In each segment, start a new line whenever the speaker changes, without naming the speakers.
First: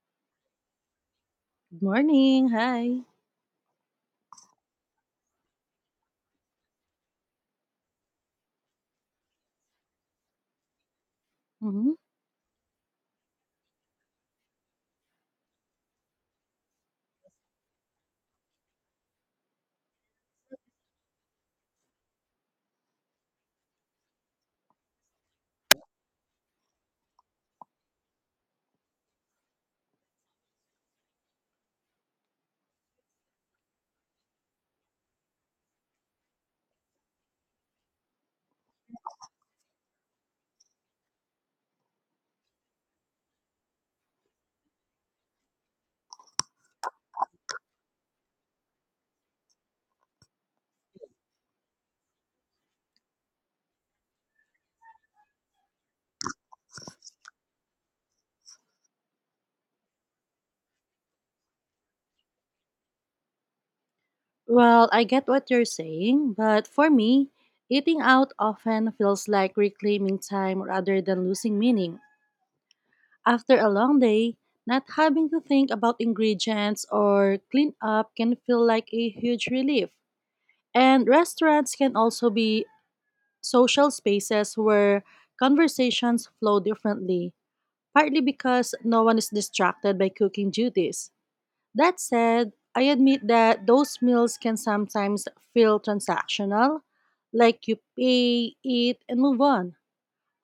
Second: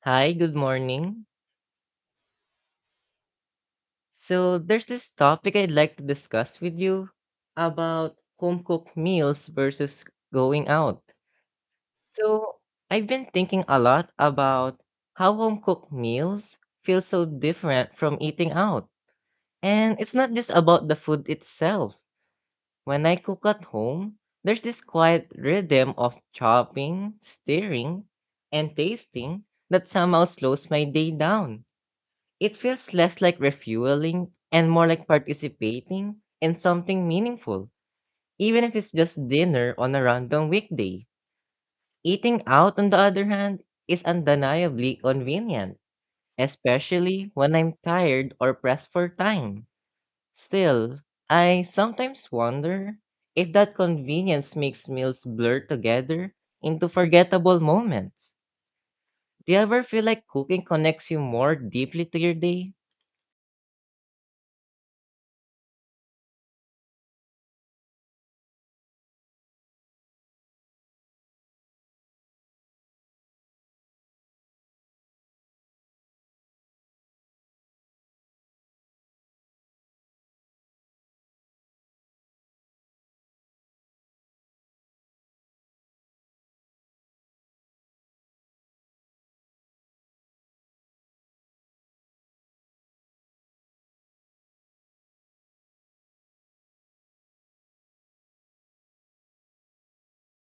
Hi, good morning.
Good morning. Hi.
So, there's this topic I'd like to discuss with you about home cooked meals versus going out.
hmm
So, I've been thinking a lot about how home cooked meals feel so different from eating out. And it's not just about the food itself. When I cook at home, there's this quiet rhythm of chopping, stirring, and tasting that somehow slows my day down. It feels less like refueling and more like participating in something meaningful, even if it's just dinner on a random weekday. Eating out, on the other hand, is undeniably convenient, especially when I'm tired or pressed for time. Still, I sometimes wonder if that convenience makes meals blur together into forgettable moments. Do you ever feel like cooking connects you more deeply to your day?
Well, I get what you're saying, but for me, eating out often feels like reclaiming time rather than losing meaning. After a long day, not having to think about ingredients or clean up can feel like a huge relief. And restaurants can also be social spaces where conversations flow differently, partly because no one is distracted by cooking duties. That said, I admit that those meals can sometimes feel transactional, like you pay, eat, and move on.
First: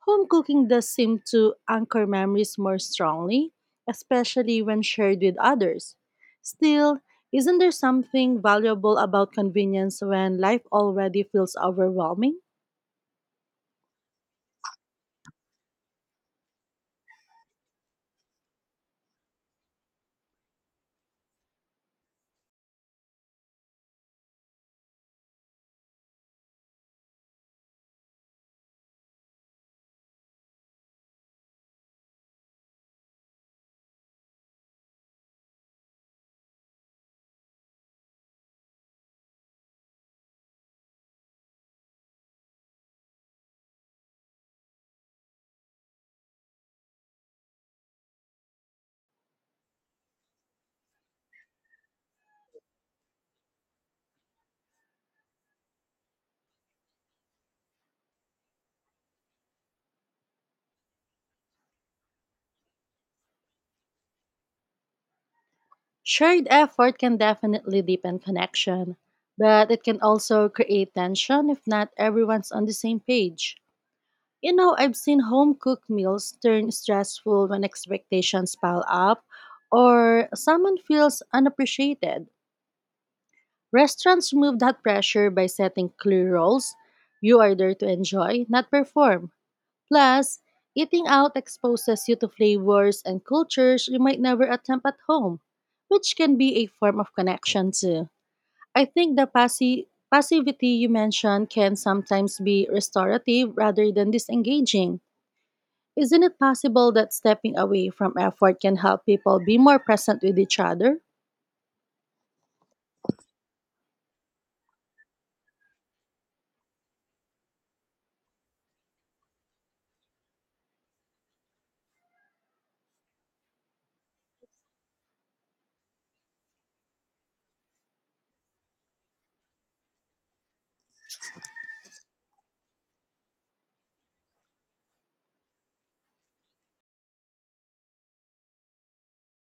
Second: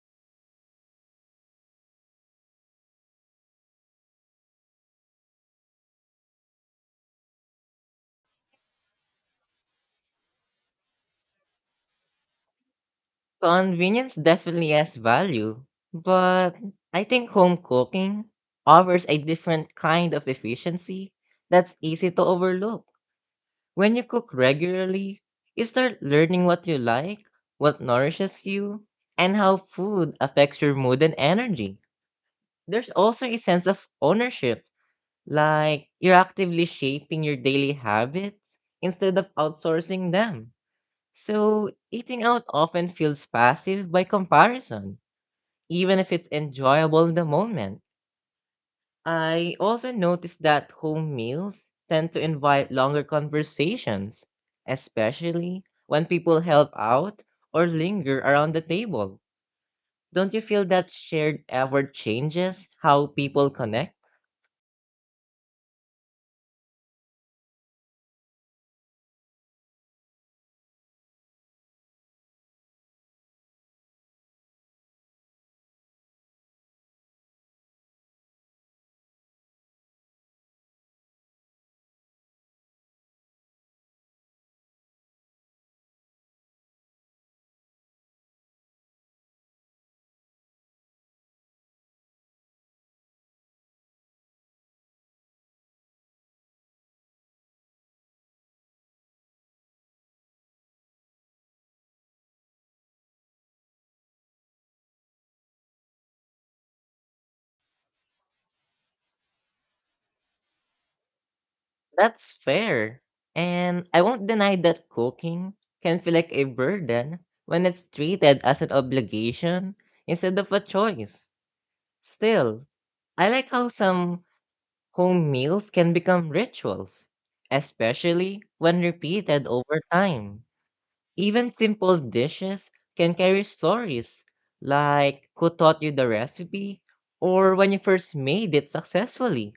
Home cooking does seem to anchor memories more strongly, especially when shared with others. Still, isn't there something valuable about convenience when life already feels overwhelming?
Convenience definitely has value, but I think home cooking offers a different kind of efficiency that's easy to overlook. When you cook regularly, you start learning what you like, what nourishes you, and how food affects your mood and energy. There's also a sense of ownership, like you're actively shaping your daily habits instead of outsourcing them. So, eating out often feels passive by comparison, even if it's enjoyable in the moment. I also noticed that home meals tend to invite longer conversations, especially when people help out or linger around the table. Don't you feel that shared effort changes how people connect?
Shared effort can definitely deepen connection, but it can also create tension if not everyone's on the same page. You know, I've seen home cooked meals turn stressful when expectations pile up or someone feels unappreciated. Restaurants remove that pressure by setting clear rules. You are there to enjoy, not perform. Plus, eating out exposes you to flavors and cultures you might never attempt at home, which can be a form of connection too. I think the passivity you mentioned can sometimes be restorative rather than disengaging. Isn't it possible that stepping away from effort can help people be more present with each other?
That's fair. And I won't deny that cooking can feel like a burden when it's treated as an obligation instead of a choice. Still, I like how some home meals can become rituals, especially when repeated over time. Even simple dishes can carry stories, like who taught you the recipe or when you first made it successfully.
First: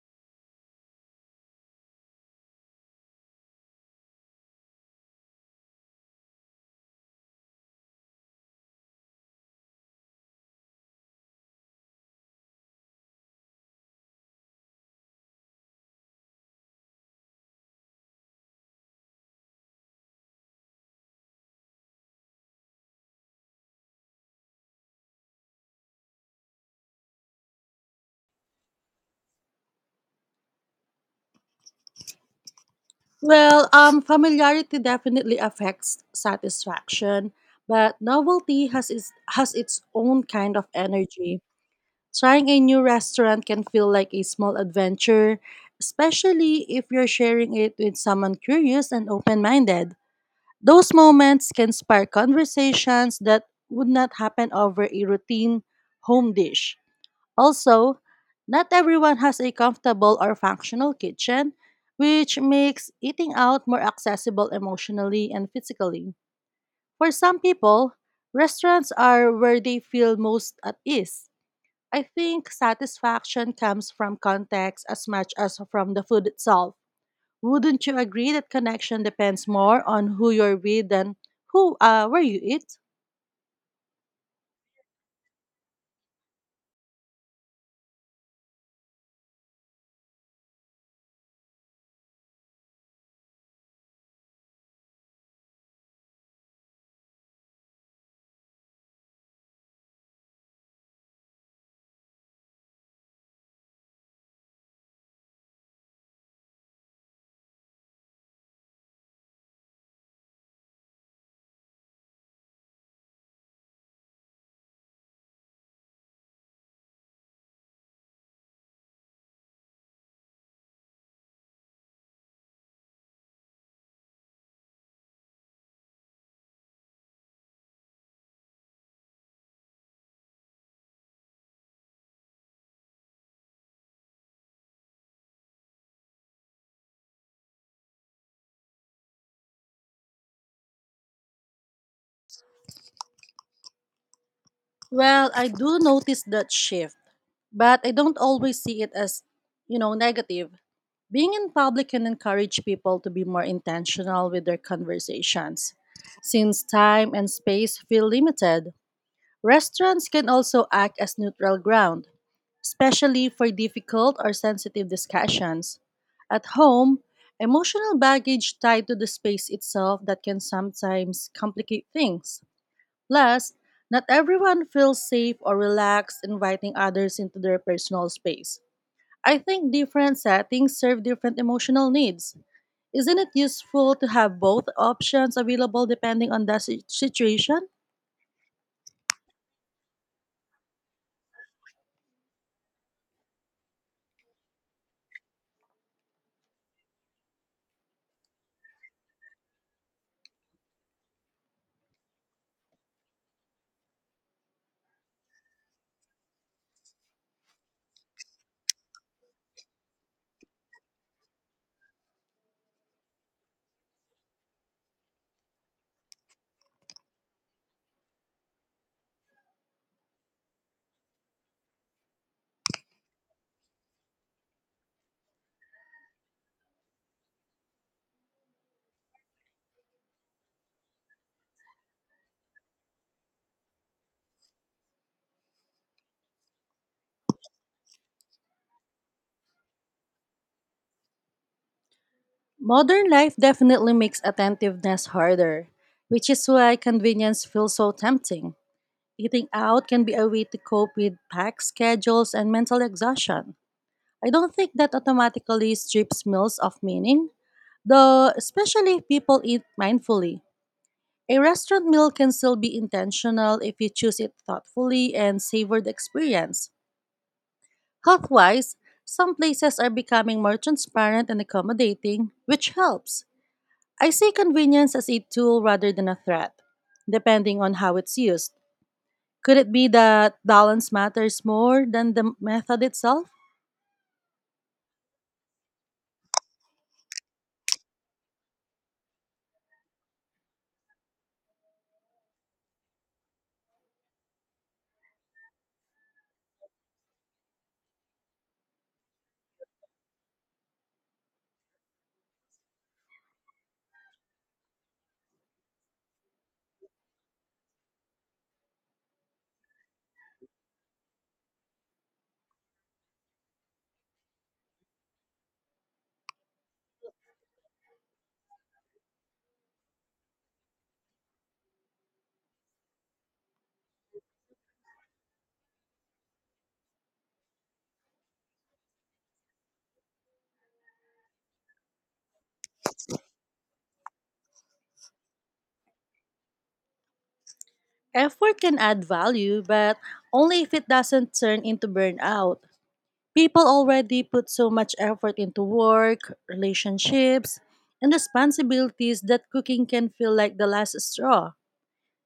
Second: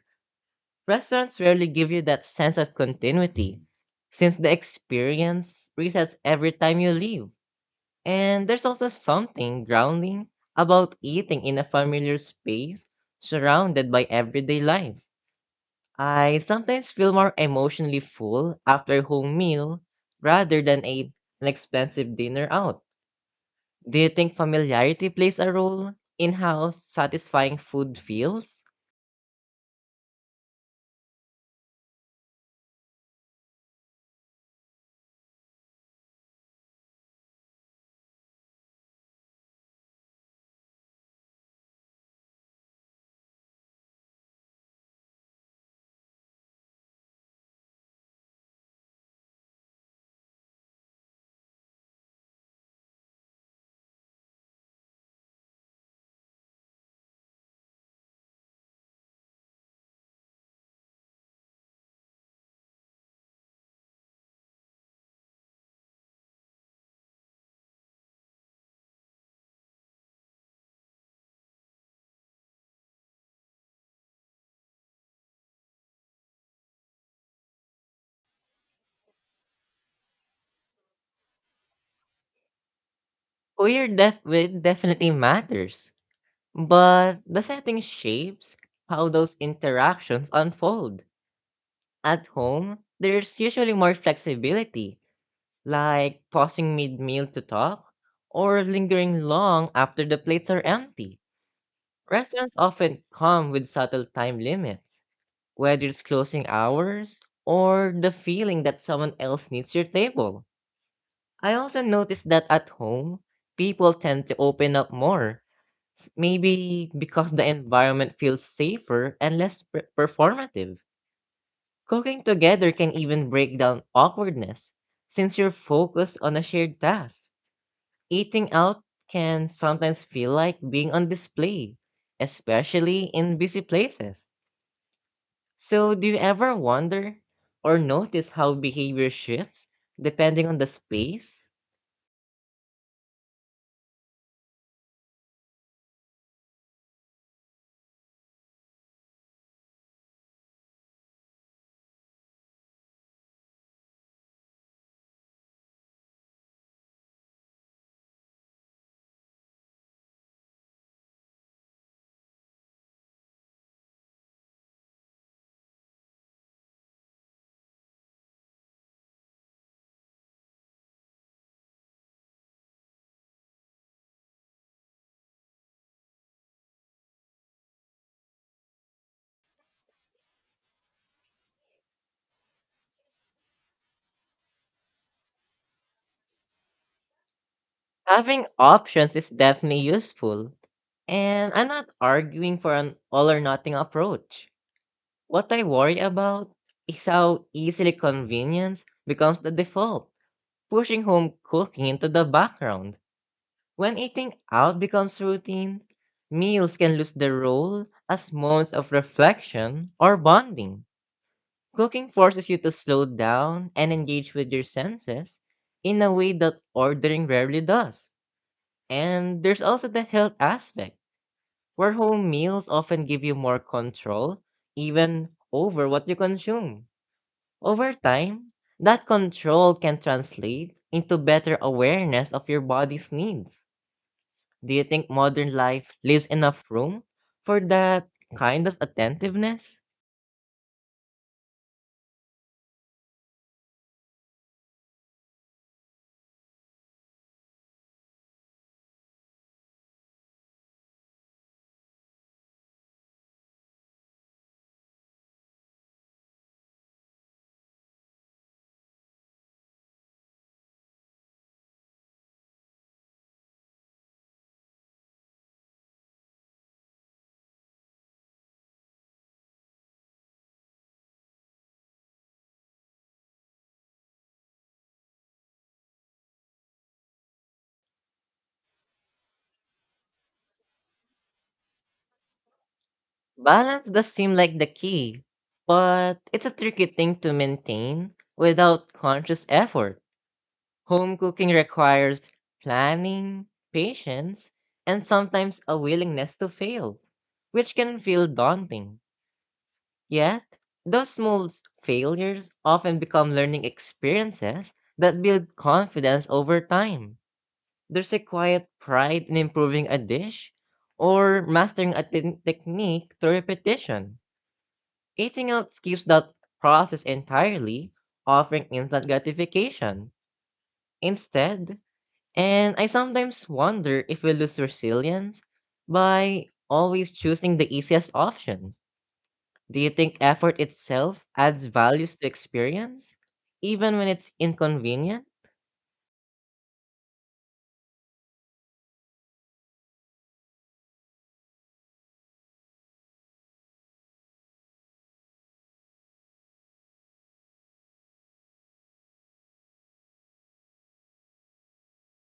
Restaurants rarely give you that sense of continuity, since the experience resets every time you leave. And there's also something grounding about eating in a familiar space, surrounded by everyday life. I sometimes feel more emotionally full after a home meal rather than an expensive dinner out. Do you think familiarity plays a role in how satisfying food feels?
Familiarity definitely affects satisfaction, but novelty has its own kind of energy. Trying a new restaurant can feel like a small adventure, especially if you're sharing it with someone curious and open minded. Those moments can spark conversations that would not happen over a routine home dish. Also, not everyone has a comfortable or functional kitchen, which makes eating out more accessible emotionally and physically. For some people, restaurants are where they feel most at ease. I think satisfaction comes from context as much as from the food itself. Wouldn't you agree that connection depends more on who you're with than who where you eat?
It definitely matters, but the setting shapes how those interactions unfold. At home, there's usually more flexibility, like pausing mid meal to talk or lingering long after the plates are empty. Restaurants often come with subtle time limits, whether it's closing hours or the feeling that someone else needs your table. I also noticed that at home, people tend to open up more, maybe because the environment feels safer and less performative. Cooking together can even break down awkwardness since you're focused on a shared task. Eating out can sometimes feel like being on display, especially in busy places. So, do you ever wonder or notice how behavior shifts depending on the space?
Well, I do notice that shift, but I don't always see it as, negative. Being in public can encourage people to be more intentional with their conversations. Since time and space feel limited, restaurants can also act as neutral ground, especially for difficult or sensitive discussions. At home, emotional baggage tied to the space itself that can sometimes complicate things. Plus, not everyone feels safe or relaxed inviting others into their personal space. I think different settings serve different emotional needs. Isn't it useful to have both options available depending on the situation?
Having options is definitely useful, and I'm not arguing for an all or nothing approach. What I worry about is how easily convenience becomes the default, pushing home cooking into the background. When eating out becomes routine, meals can lose their role as moments of reflection or bonding. Cooking forces you to slow down and engage with your senses in a way that ordering rarely does. And there's also the health aspect, where home meals often give you more control, even over what you consume. Over time, that control can translate into better awareness of your body's needs. Do you think modern life leaves enough room for that kind of attentiveness?
Modern life definitely makes attentiveness harder, which is why convenience feels so tempting. Eating out can be a way to cope with packed schedules and mental exhaustion. I don't think that automatically strips meals of meaning, though, especially if people eat mindfully. A restaurant meal can still be intentional if you choose it thoughtfully and savor the experience. Health wise, some places are becoming more transparent and accommodating, which helps. I see convenience as a tool rather than a threat, depending on how it's used. Could it be that balance matters more than the method itself?
Balance does seem like the key, but it's a tricky thing to maintain without conscious effort. Home cooking requires planning, patience, and sometimes a willingness to fail, which can feel daunting. Yet, those small failures often become learning experiences that build confidence over time. There's a quiet pride in improving a dish or mastering a technique through repetition. Eating out skips that process entirely, offering instant gratification. Instead, and I sometimes wonder if we lose resilience by always choosing the easiest option. Do you think effort itself adds values to experience, even when it's inconvenient?
Effort can add value, but only if it doesn't turn into burnout. People already put so much effort into work, relationships, and responsibilities that cooking can feel like the last straw.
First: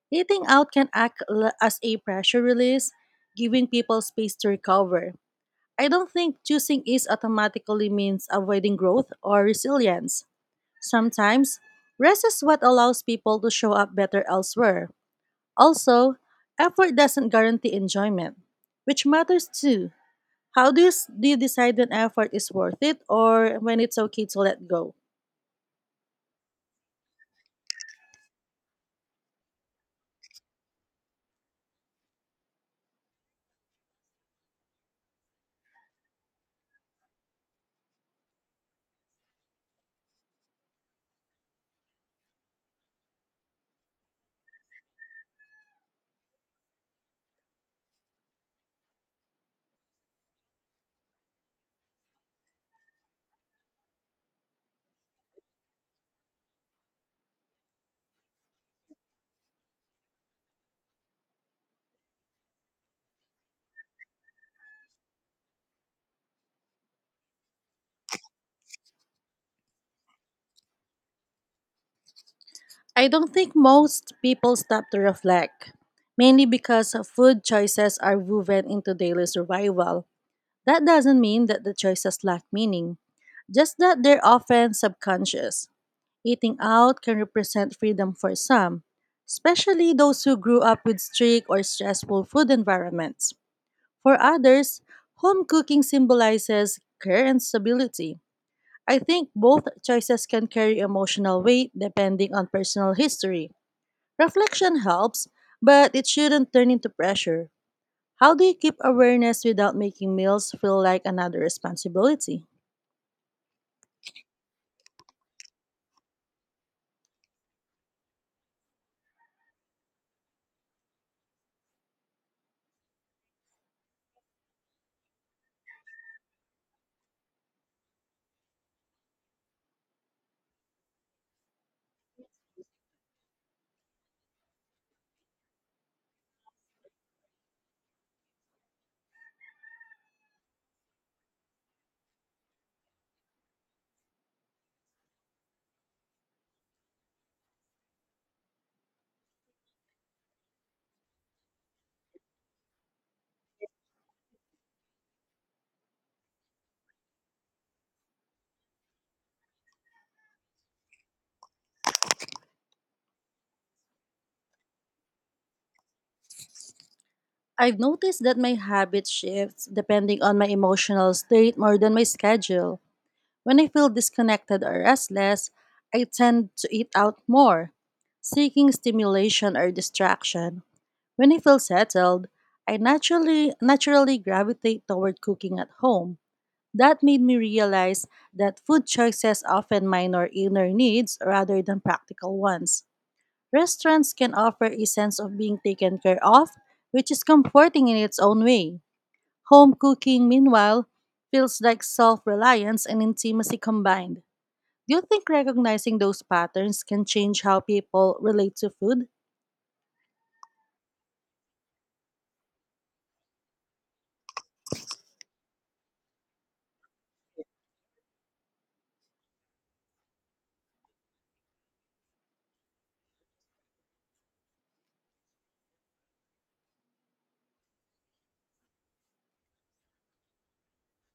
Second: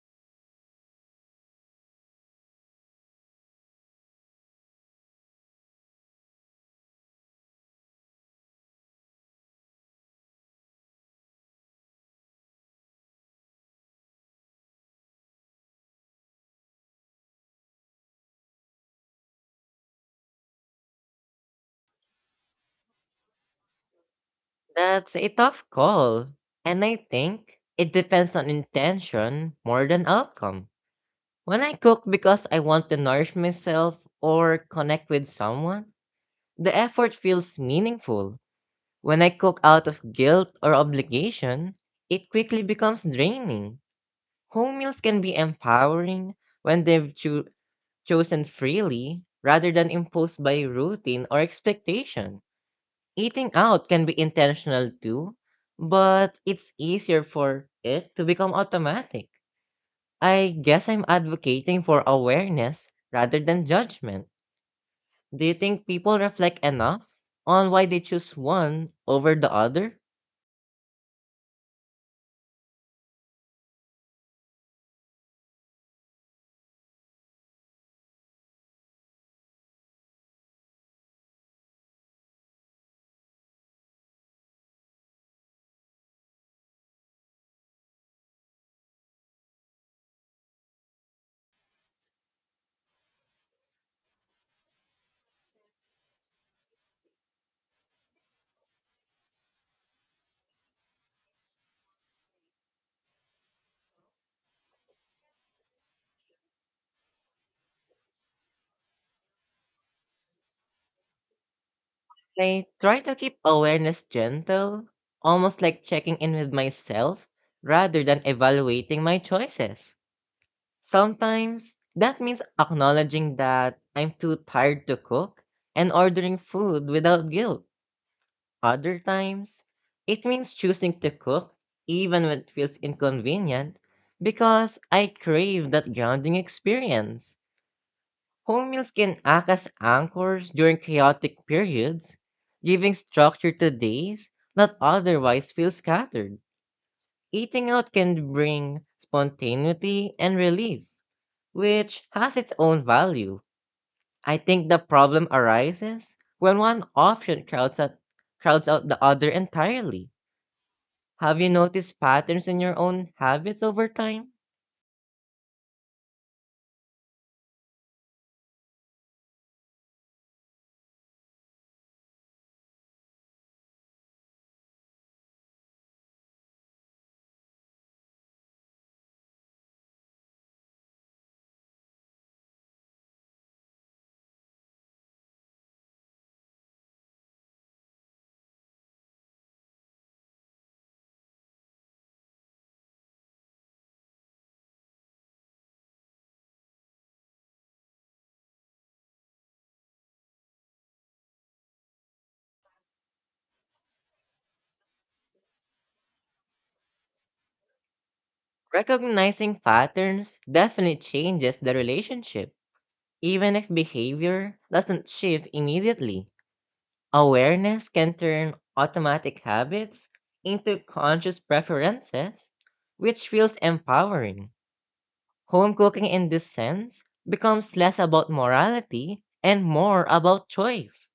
Eating out can as a pressure release, giving people space to recover. I don't think choosing is automatically means avoiding growth or resilience. Sometimes, rest is what allows people to show up better elsewhere. Also, effort doesn't guarantee enjoyment, which matters too. How do do you decide when effort is worth it or when it's okay to let go?
That's a tough call. And I think it depends on intention more than outcome. When I cook because I want to nourish myself or connect with someone, the effort feels meaningful. When I cook out of guilt or obligation, it quickly becomes draining. Home meals can be empowering when they've chosen freely rather than imposed by routine or expectation. Eating out can be intentional too, but it's easier for it to become automatic. I guess I'm advocating for awareness rather than judgment. Do you think people reflect enough on why they choose one over the other?
I don't think most people stop to reflect, mainly because food choices are woven into daily survival. That doesn't mean that the choices lack meaning, just that they're often subconscious. Eating out can represent freedom for some, especially those who grew up with strict or stressful food environments. For others, home cooking symbolizes care and stability. I think both choices can carry emotional weight depending on personal history. Reflection helps, but it shouldn't turn into pressure. How do you keep awareness without making meals feel like another responsibility?
I try to keep awareness gentle, almost like checking in with myself rather than evaluating my choices. Sometimes that means acknowledging that I'm too tired to cook and ordering food without guilt. Other times, it means choosing to cook even when it feels inconvenient because I crave that grounding experience. Home meals can act as anchors during chaotic periods, giving structure to days that otherwise feel scattered. Eating out can bring spontaneity and relief, which has its own value. I think the problem arises when one option crowds out the other entirely. Have you noticed patterns in your own habits over time?
I've noticed that my habit shifts depending on my emotional state more than my schedule. When I feel disconnected or restless, I tend to eat out more, seeking stimulation or distraction. When I feel settled, I naturally gravitate toward cooking at home. That made me realize that food choices often minor inner needs rather than practical ones. Restaurants can offer a sense of being taken care of, which is comforting in its own way. Home cooking, meanwhile, feels like self reliance and intimacy combined. Do you think recognizing those patterns can change how people relate to food?
Recognizing patterns definitely changes the relationship. Even if behavior doesn't shift immediately, awareness can turn automatic habits into conscious preferences, which feels empowering. Home cooking in this sense becomes less about morality and more about choice.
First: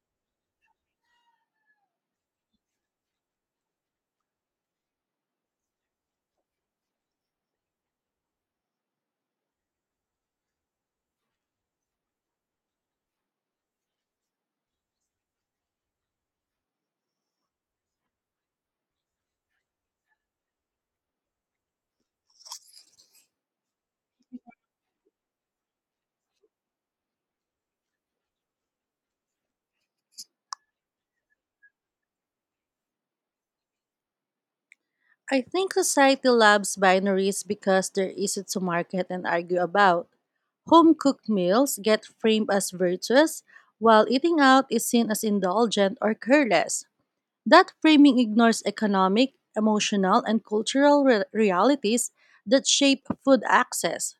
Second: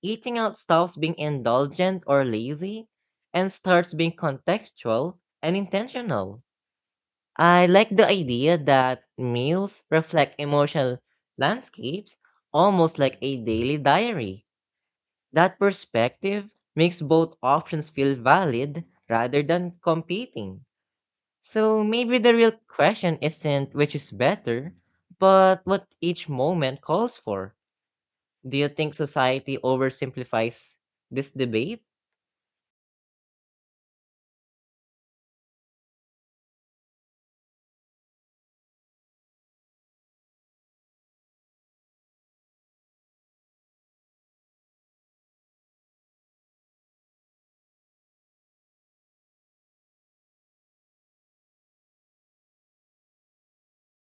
Eating out stops being indulgent or lazy and starts being contextual and intentional. I like the idea that meals reflect emotional landscapes, almost like a daily diary. That perspective makes both options feel valid rather than competing. So maybe the real question isn't which is better, but what each moment calls for. Do you think society oversimplifies this debate?
I think society loves binaries because they're easy to market and argue about. Home cooked meals get framed as virtuous, while eating out is seen as indulgent or careless. That framing ignores economic, emotional, and cultural realities that shape food access.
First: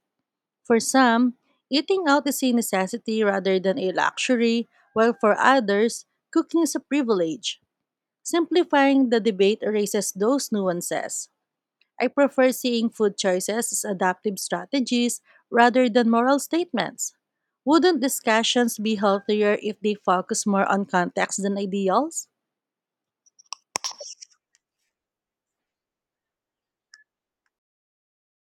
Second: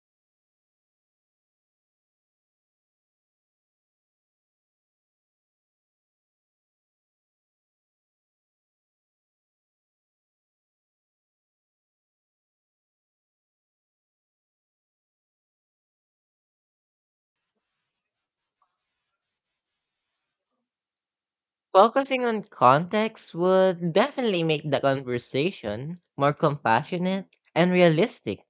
For some, eating out is a necessity rather than a luxury, while for others, cooking is a privilege. Simplifying the debate erases those nuances. I prefer seeing food choices as adaptive strategies rather than moral statements. Wouldn't discussions be healthier if they focus more on context than
Focusing
ideals?
on context would definitely make the conversation more compassionate and realistic.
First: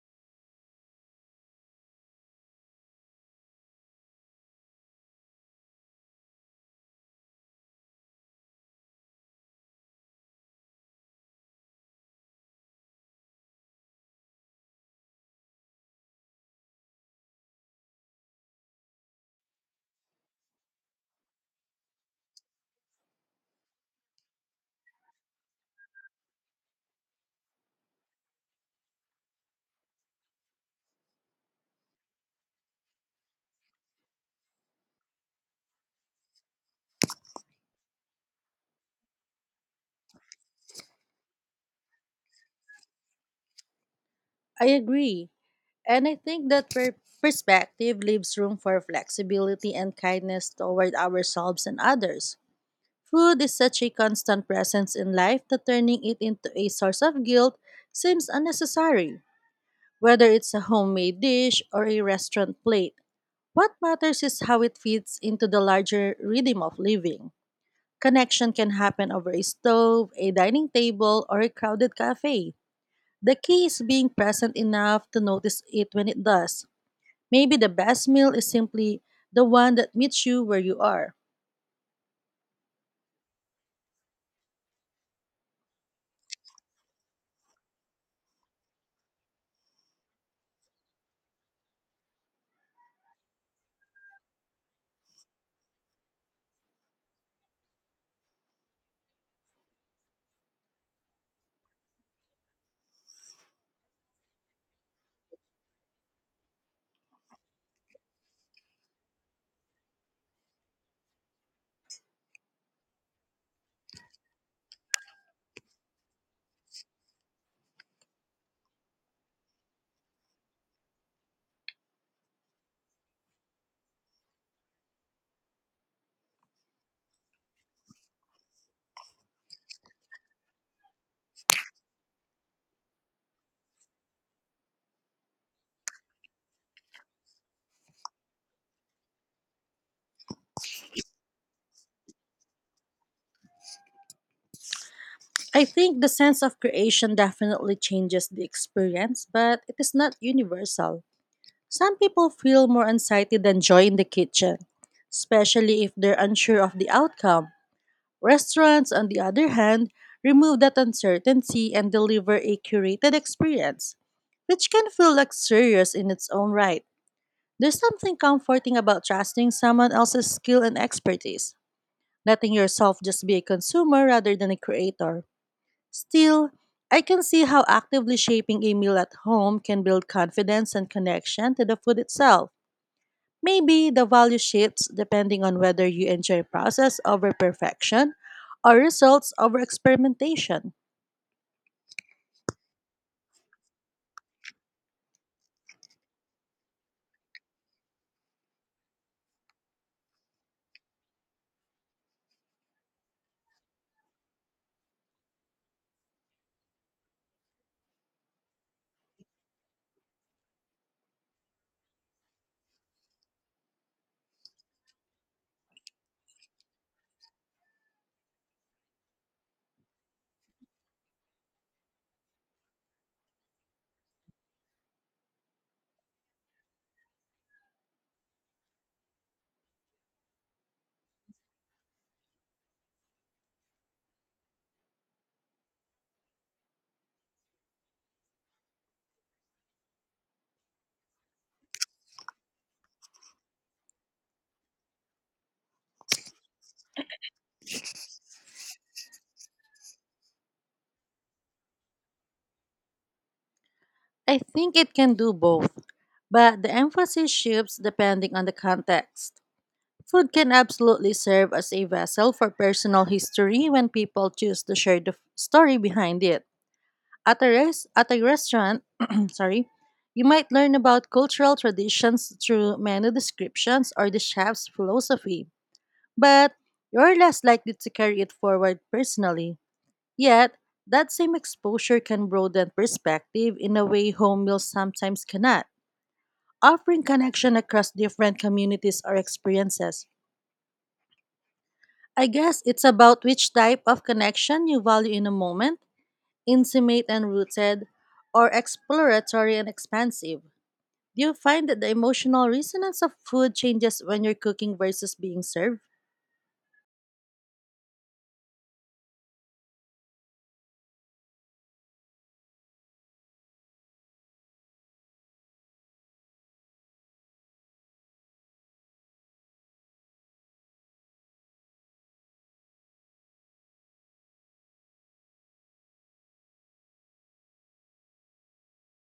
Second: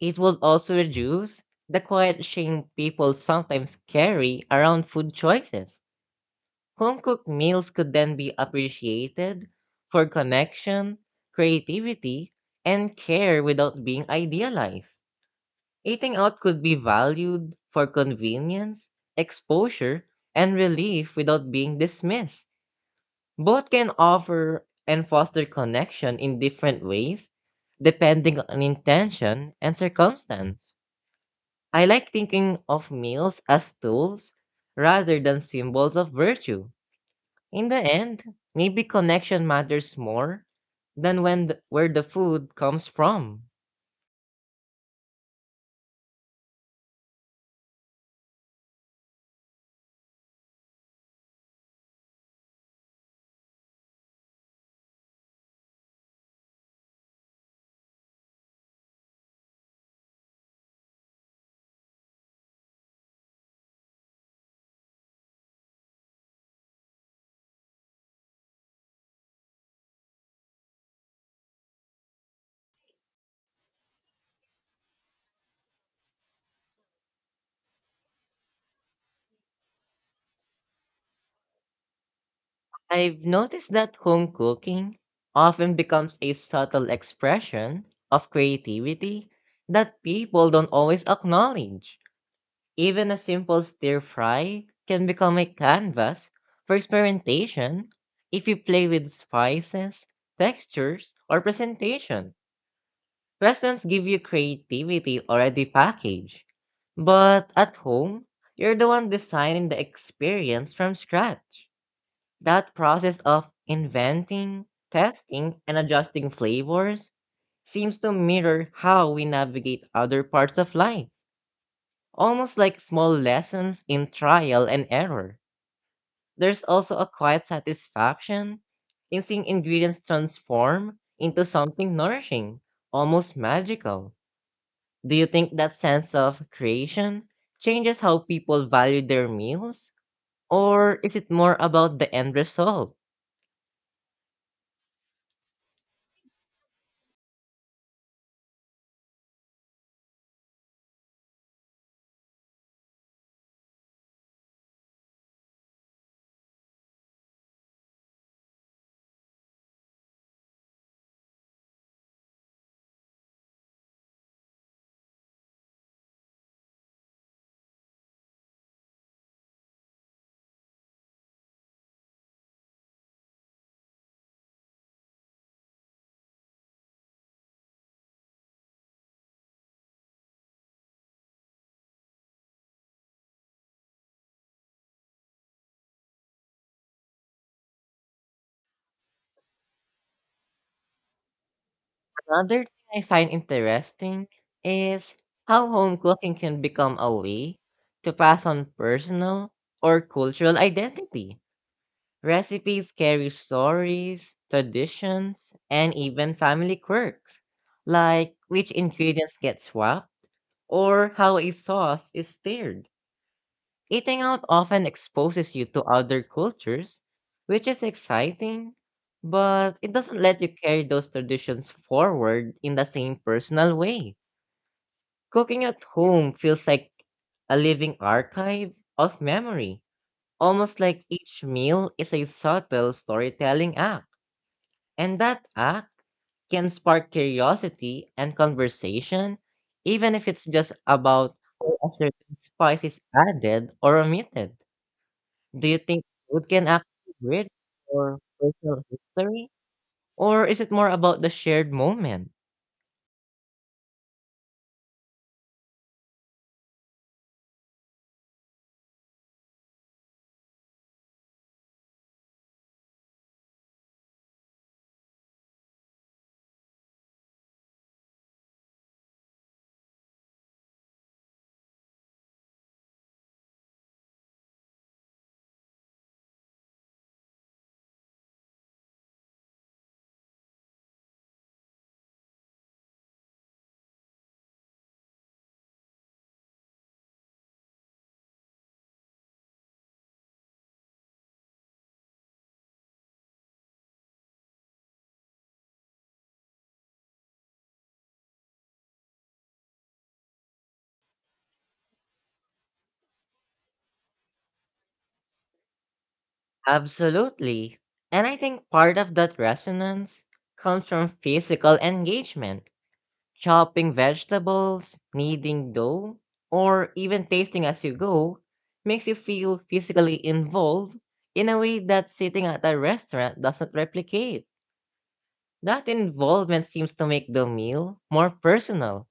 It would also reduce the quiet shame people sometimes carry around food choices. Home-cooked meals could then be appreciated for connection, creativity, and care without being idealized. Eating out could be valued for convenience, exposure, and relief without being dismissed. Both can offer and foster connection in different ways, depending on intention and circumstance. I like thinking of meals as tools rather than symbols of virtue. In the end, maybe connection matters more than where the food comes from.
I agree. And I think that perspective leaves room for flexibility and kindness toward ourselves and others. Food is such a constant presence in life that turning it into a source of guilt seems unnecessary. Whether it's a homemade dish or a restaurant plate, what matters is how it fits into the larger rhythm of living. Connection can happen over a stove, a dining table, or a crowded cafe. The key is being present enough to notice it when it does. Maybe the best meal is simply the one that meets you where you are.
I've noticed that home cooking often becomes a subtle expression of creativity that people don't always acknowledge. Even a simple stir fry can become a canvas for experimentation if you play with spices, textures, or presentation. Restaurants give you creativity already packaged, but at home, you're the one designing the experience from scratch. That process of inventing, testing, and adjusting flavors seems to mirror how we navigate other parts of life, almost like small lessons in trial and error. There's also a quiet satisfaction in seeing ingredients transform into something nourishing, almost magical. Do you think that sense of creation changes how people value their meals? Or is it more about the end result?
I think the sense of creation definitely changes the experience, but it is not universal. Some people feel more anxiety than joy in the kitchen, especially if they're unsure of the outcome. Restaurants, on the other hand, remove that uncertainty and deliver a curated experience, which can feel luxurious in its own right. There's something comforting about trusting someone else's skill and expertise, letting yourself just be a consumer rather than a creator. Still, I can see how actively shaping a meal at home can build confidence and connection to the food itself. Maybe the value shifts depending on whether you enjoy process over perfection or results over experimentation.
Another thing I find interesting is how home cooking can become a way to pass on personal or cultural identity. Recipes carry stories, traditions, and even family quirks, like which ingredients get swapped or how a sauce is stirred. Eating out often exposes you to other cultures, which is exciting, but it doesn't let you carry those traditions forward in the same personal way. Cooking at home feels like a living archive of memory, almost like each meal is a subtle storytelling act, and that act can spark curiosity and conversation, even if it's just about how a certain spice is added or omitted. Do you think food can actually bridge or personal history? Or is it more about the shared moment?
I think it can do both, but the emphasis shifts depending on the context. Food can absolutely serve as a vessel for personal history when people choose to share the story behind it. At at a restaurant, sorry, you might learn about cultural traditions through menu descriptions or the chef's philosophy, but you're less likely to carry it forward personally. Yet, that same exposure can broaden perspective in a way home meals sometimes cannot, offering connection across different communities or experiences. I guess it's about which type of connection you value in a moment, intimate and rooted, or exploratory and expansive. Do you find that the emotional resonance of food changes when you're cooking versus being served?
Absolutely. And I think part of that resonance comes from physical engagement. Chopping vegetables, kneading dough, or even tasting as you go makes you feel physically involved in a way that sitting at a restaurant doesn't replicate. That involvement seems to make the meal more personal,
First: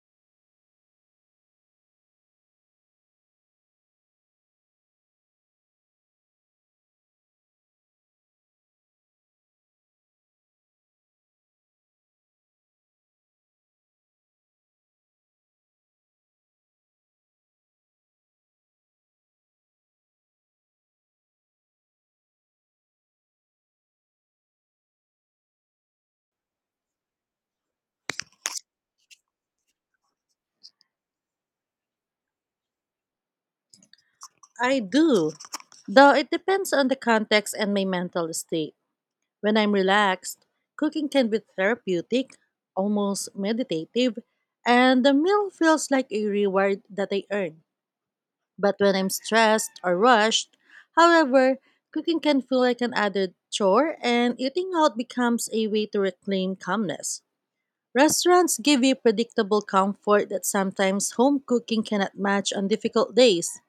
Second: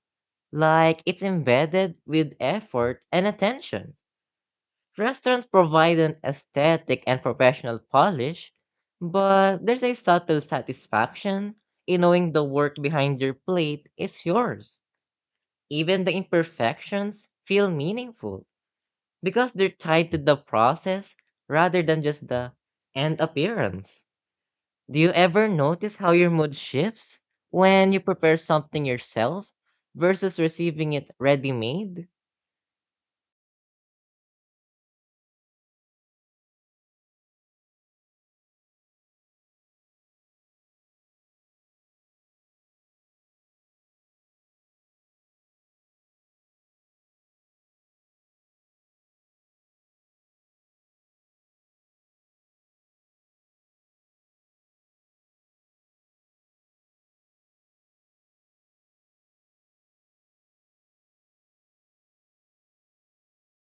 like it's embedded with effort and attention. Restaurants provide an aesthetic and professional polish, but there's a subtle satisfaction in knowing the work behind your plate is yours. Even the imperfections feel meaningful because they're tied to the process rather than just the end appearance. Do you ever notice how your mood shifts when you prepare something yourself versus receiving it ready made?
I do. Though it depends on the context and my mental state. When I'm relaxed, cooking can be therapeutic, almost meditative, and the meal feels like a reward that I earn. But when I'm stressed or rushed, however, cooking can feel like an added chore, and eating out becomes a way to reclaim calmness. Restaurants give you predictable comfort that sometimes home cooking cannot match on difficult days.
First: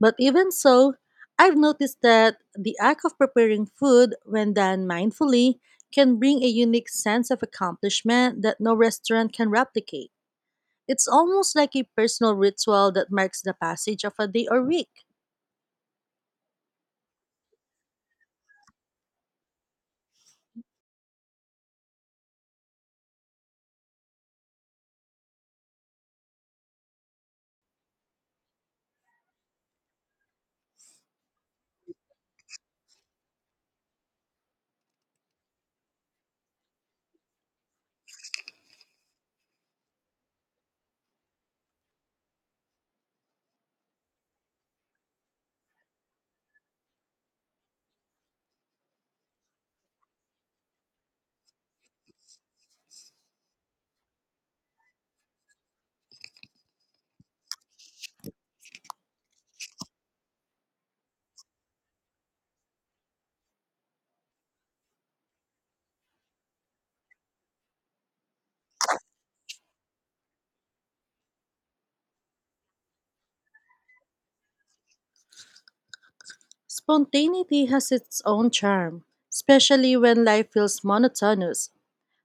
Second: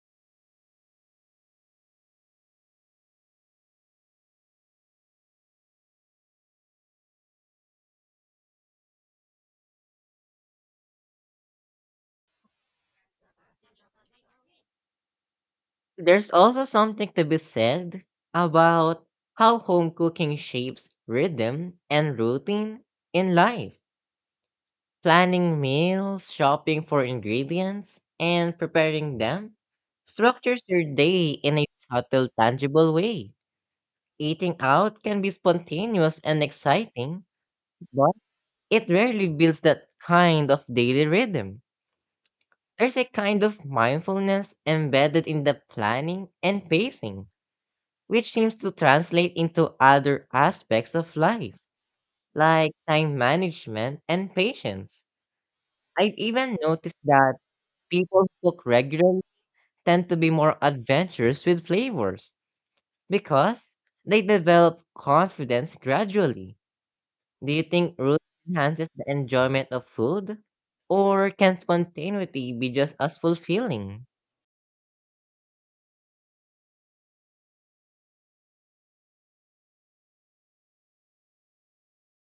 But even so, I've noticed that the act of preparing food when done mindfully can bring a unique sense of accomplishment that no restaurant can replicate. It's almost like a personal ritual that marks the passage of a day or week.
There's also something to be said about how home cooking shapes rhythm and routine in life. Planning meals, shopping for ingredients, and preparing them structures your day in a subtle, tangible way. Eating out can be spontaneous and exciting, but it rarely builds that kind of daily rhythm. There's a kind of mindfulness embedded in the planning and pacing, which seems to translate into other aspects of life, like time management and patience. I've even noticed that people who cook regularly tend to be more adventurous with flavors because they develop confidence gradually. Do you think routine enhances the enjoyment of food? Or can spontaneity be just as fulfilling?
Spontaneity has its own charm, especially when life feels monotonous.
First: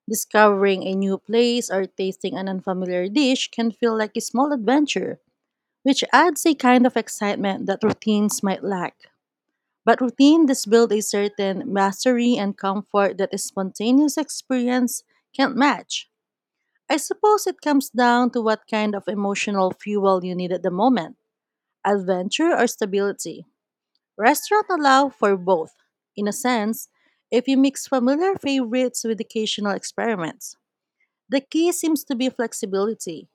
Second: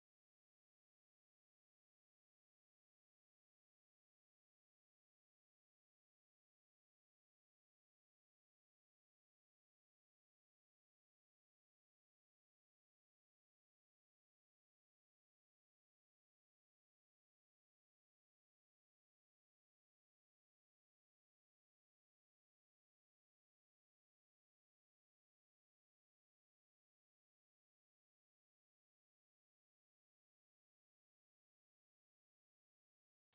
Discovering a new place or tasting an unfamiliar dish can feel like a small adventure, which adds a kind of excitement that routines might lack. But routine does build a certain mastery and comfort that a spontaneous experience can't match. I suppose it comes down to what kind of emotional fuel you need at the moment, adventure or stability. Restaurants allow for both, in a sense, if you mix familiar favorites with occasional experiments. The key seems to be flexibility,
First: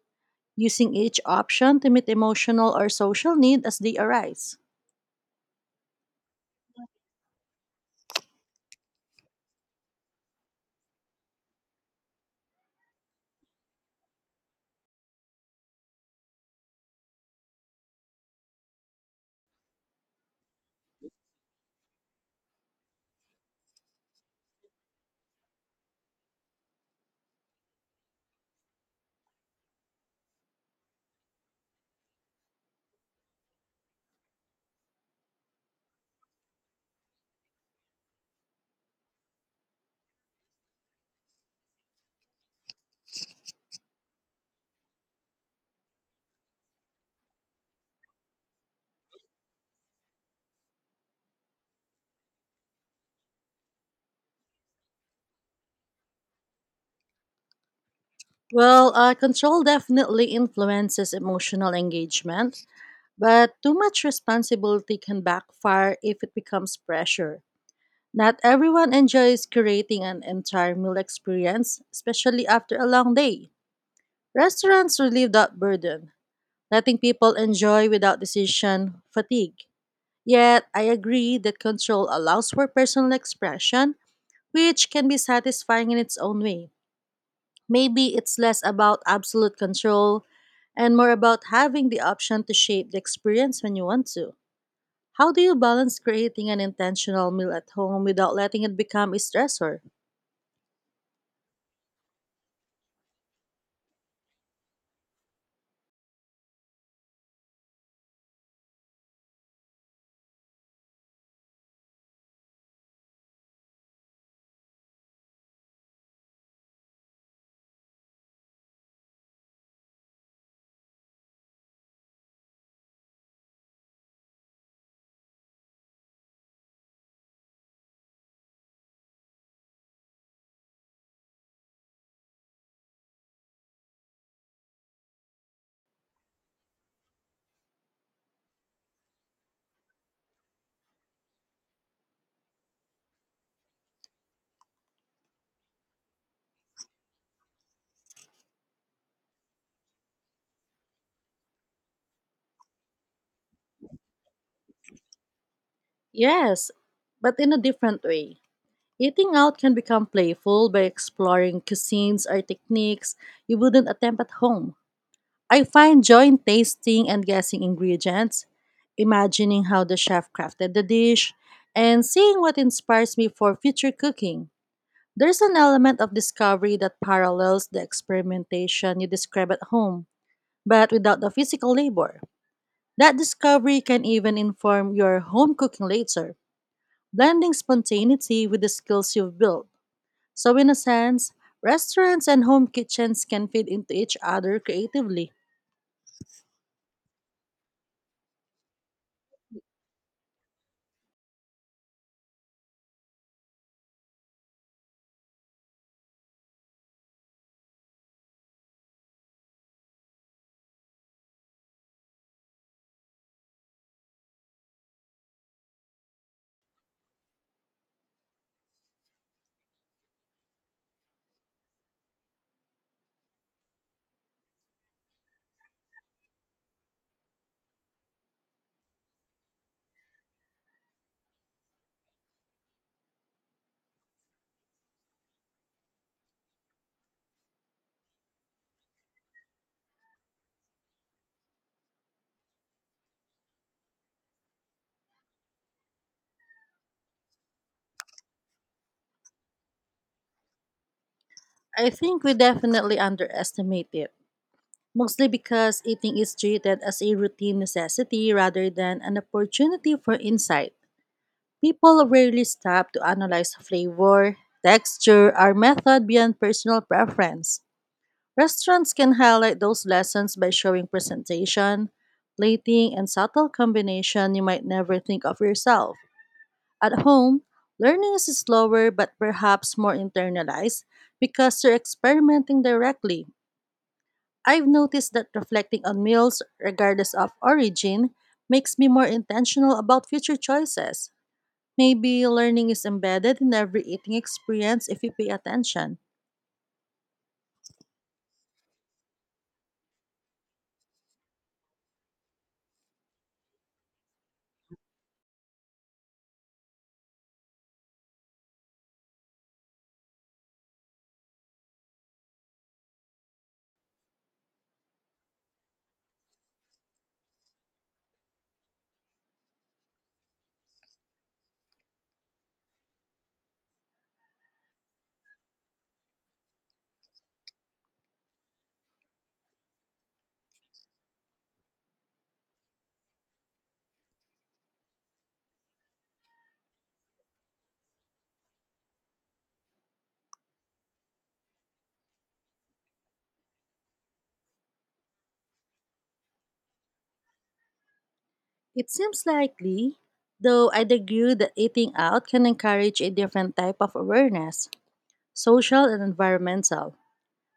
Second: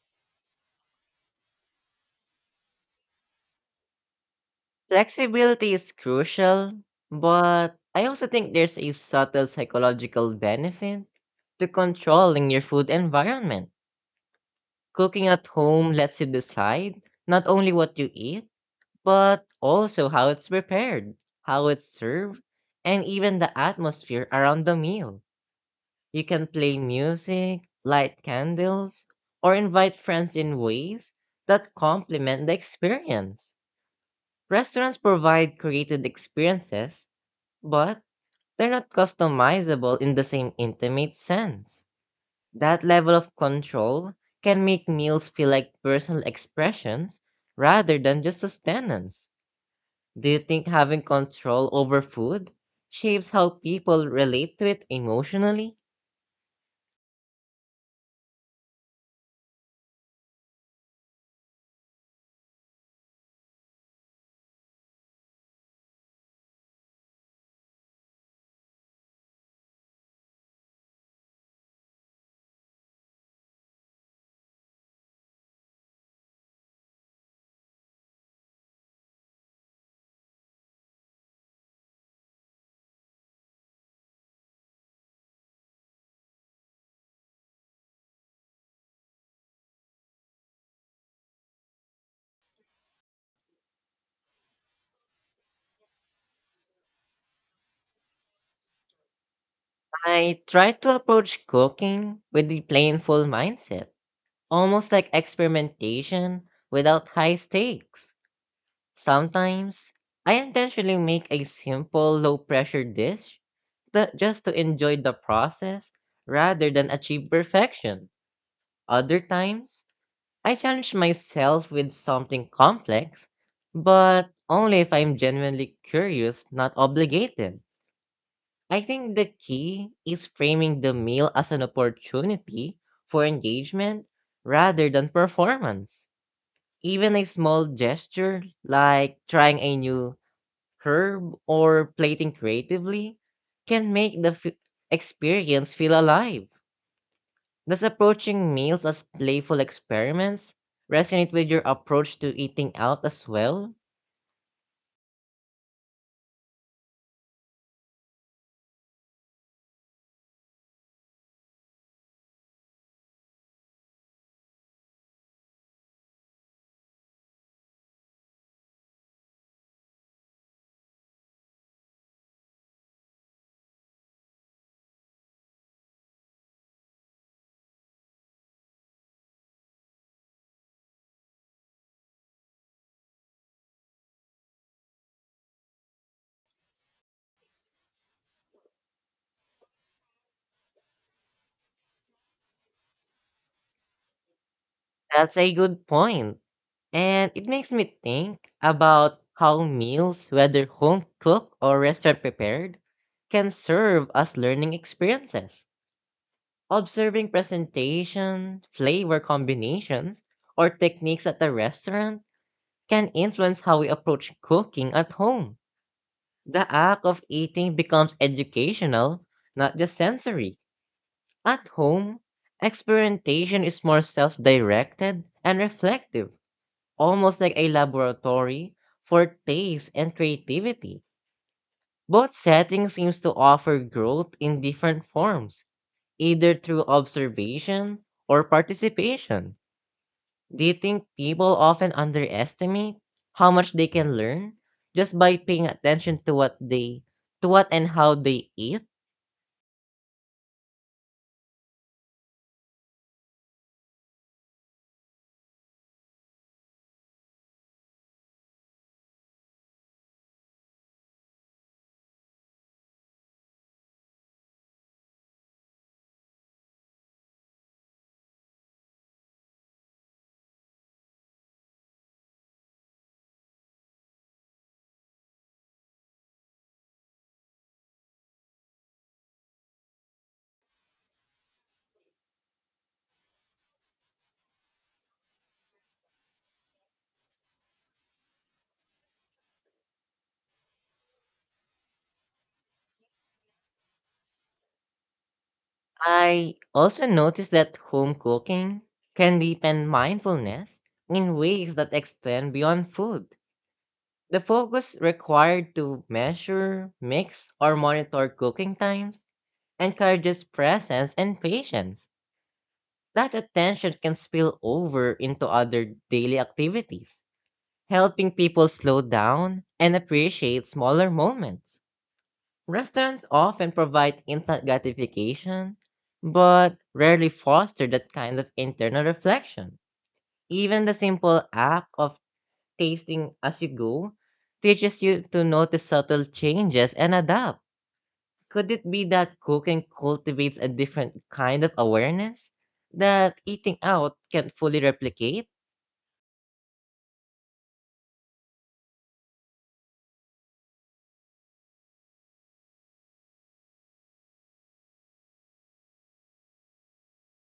using each option to meet emotional or social need as they arise.
Flexibility is crucial, but I also think there's a subtle psychological benefit to controlling your food environment. Cooking at home lets you decide not only what you eat, but also how it's prepared, how it's served, and even the atmosphere around the meal. You can play music, light candles, or invite friends in ways that complement the experience. Restaurants provide created experiences, but they're not customizable in the same intimate sense. That level of control can make meals feel like personal expressions rather than just sustenance. Do you think having control over food shapes how people relate to it emotionally?
Control definitely influences emotional engagement, but too much responsibility can backfire if it becomes pressure. Not everyone enjoys creating an entire meal experience, especially after a long day. Restaurants relieve that burden, letting people enjoy without decision fatigue. Yet, I agree that control allows for personal expression, which can be satisfying in its own way. Maybe it's less about absolute control and more about having the option to shape the experience when you want to. How do you balance creating an intentional meal at home without letting it become a stressor?
I try to approach cooking with the playful mindset, almost like experimentation without high stakes. Sometimes, I intentionally make a simple, low pressure dish that just to enjoy the process rather than achieve perfection. Other times, I challenge myself with something complex, but only if I'm genuinely curious, not obligated. I think the key is framing the meal as an opportunity for engagement rather than performance. Even a small gesture like trying a new herb or plating creatively can make the experience feel alive. Does approaching meals as playful experiments resonate with your approach to eating out as well?
Yes, but in a different way. Eating out can become playful by exploring cuisines or techniques you wouldn't attempt at home. I find joy in tasting and guessing ingredients, imagining how the chef crafted the dish, and seeing what inspires me for future cooking. There's an element of discovery that parallels the experimentation you describe at home, but without the physical labor. That discovery can even inform your home cooking later, blending spontaneity with the skills you've built. So, in a sense, restaurants and home kitchens can feed into each other creatively.
That's a good point. And it makes me think about how meals, whether home cooked or restaurant prepared, can serve as learning experiences. Observing presentation, flavor combinations, or techniques at the restaurant can influence how we approach cooking at home. The act of eating becomes educational, not just sensory. At home, experimentation is more self directed and reflective, almost like a laboratory for taste and creativity. Both settings seems to offer growth in different forms, either through observation or participation. Do you think people often underestimate how much they can learn just by paying attention to what they to what and how they eat?
I think we definitely underestimate it, mostly because eating is treated as a routine necessity rather than an opportunity for insight. People rarely stop to analyze flavor, texture, or method beyond personal preference. Restaurants can highlight those lessons by showing presentation, plating, and subtle combination you might never think of yourself. At home, learning is slower but perhaps more internalized because you're experimenting directly. I've noticed that reflecting on meals, regardless of origin, makes me more intentional about future choices. Maybe learning is embedded in every eating experience if you pay attention.
I also noticed that home cooking can deepen mindfulness in ways that extend beyond food. The focus required to measure, mix, or monitor cooking times encourages presence and patience. That attention can spill over into other daily activities, helping people slow down and appreciate smaller moments. Restaurants often provide instant gratification, but rarely foster that kind of internal reflection. Even the simple act of tasting as you go teaches you to notice subtle changes and adapt. Could it be that cooking cultivates a different kind of awareness that eating out can not fully replicate?
It seems likely, though I'd agree that eating out can encourage a different type of awareness, social and environmental.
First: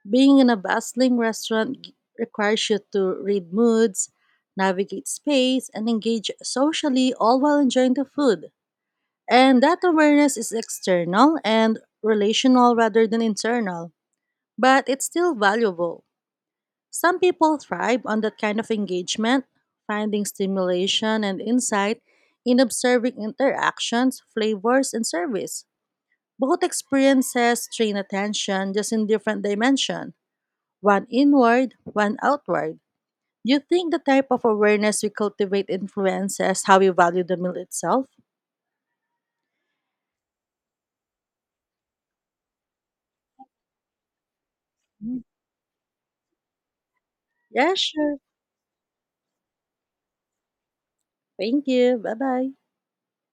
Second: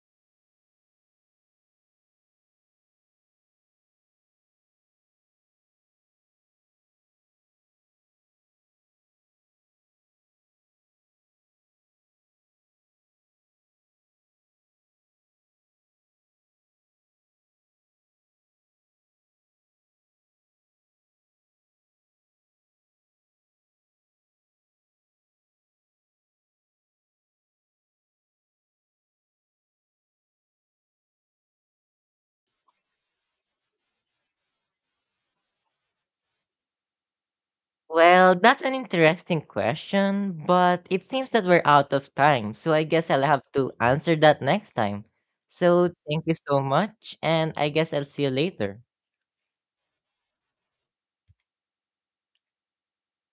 Being in a bustling restaurant requires you to read moods, navigate space, and engage socially all while enjoying the food. And that awareness is external and relational rather than internal, but it's still valuable. Some people thrive on that kind of engagement, finding stimulation and insight in observing interactions, flavors, and service. Both experiences train attention just in different dimension, one inward, one outward. Do you think the type of awareness we cultivate influences how we value the meal itself?
Well, that's an interesting question, but it seems that we're out of time, so I guess I'll have to answer that next time.
Mm.
So, thank you so much, and I
Yeah,
guess I'll
sure.
see you later.
Thank you. Bye bye.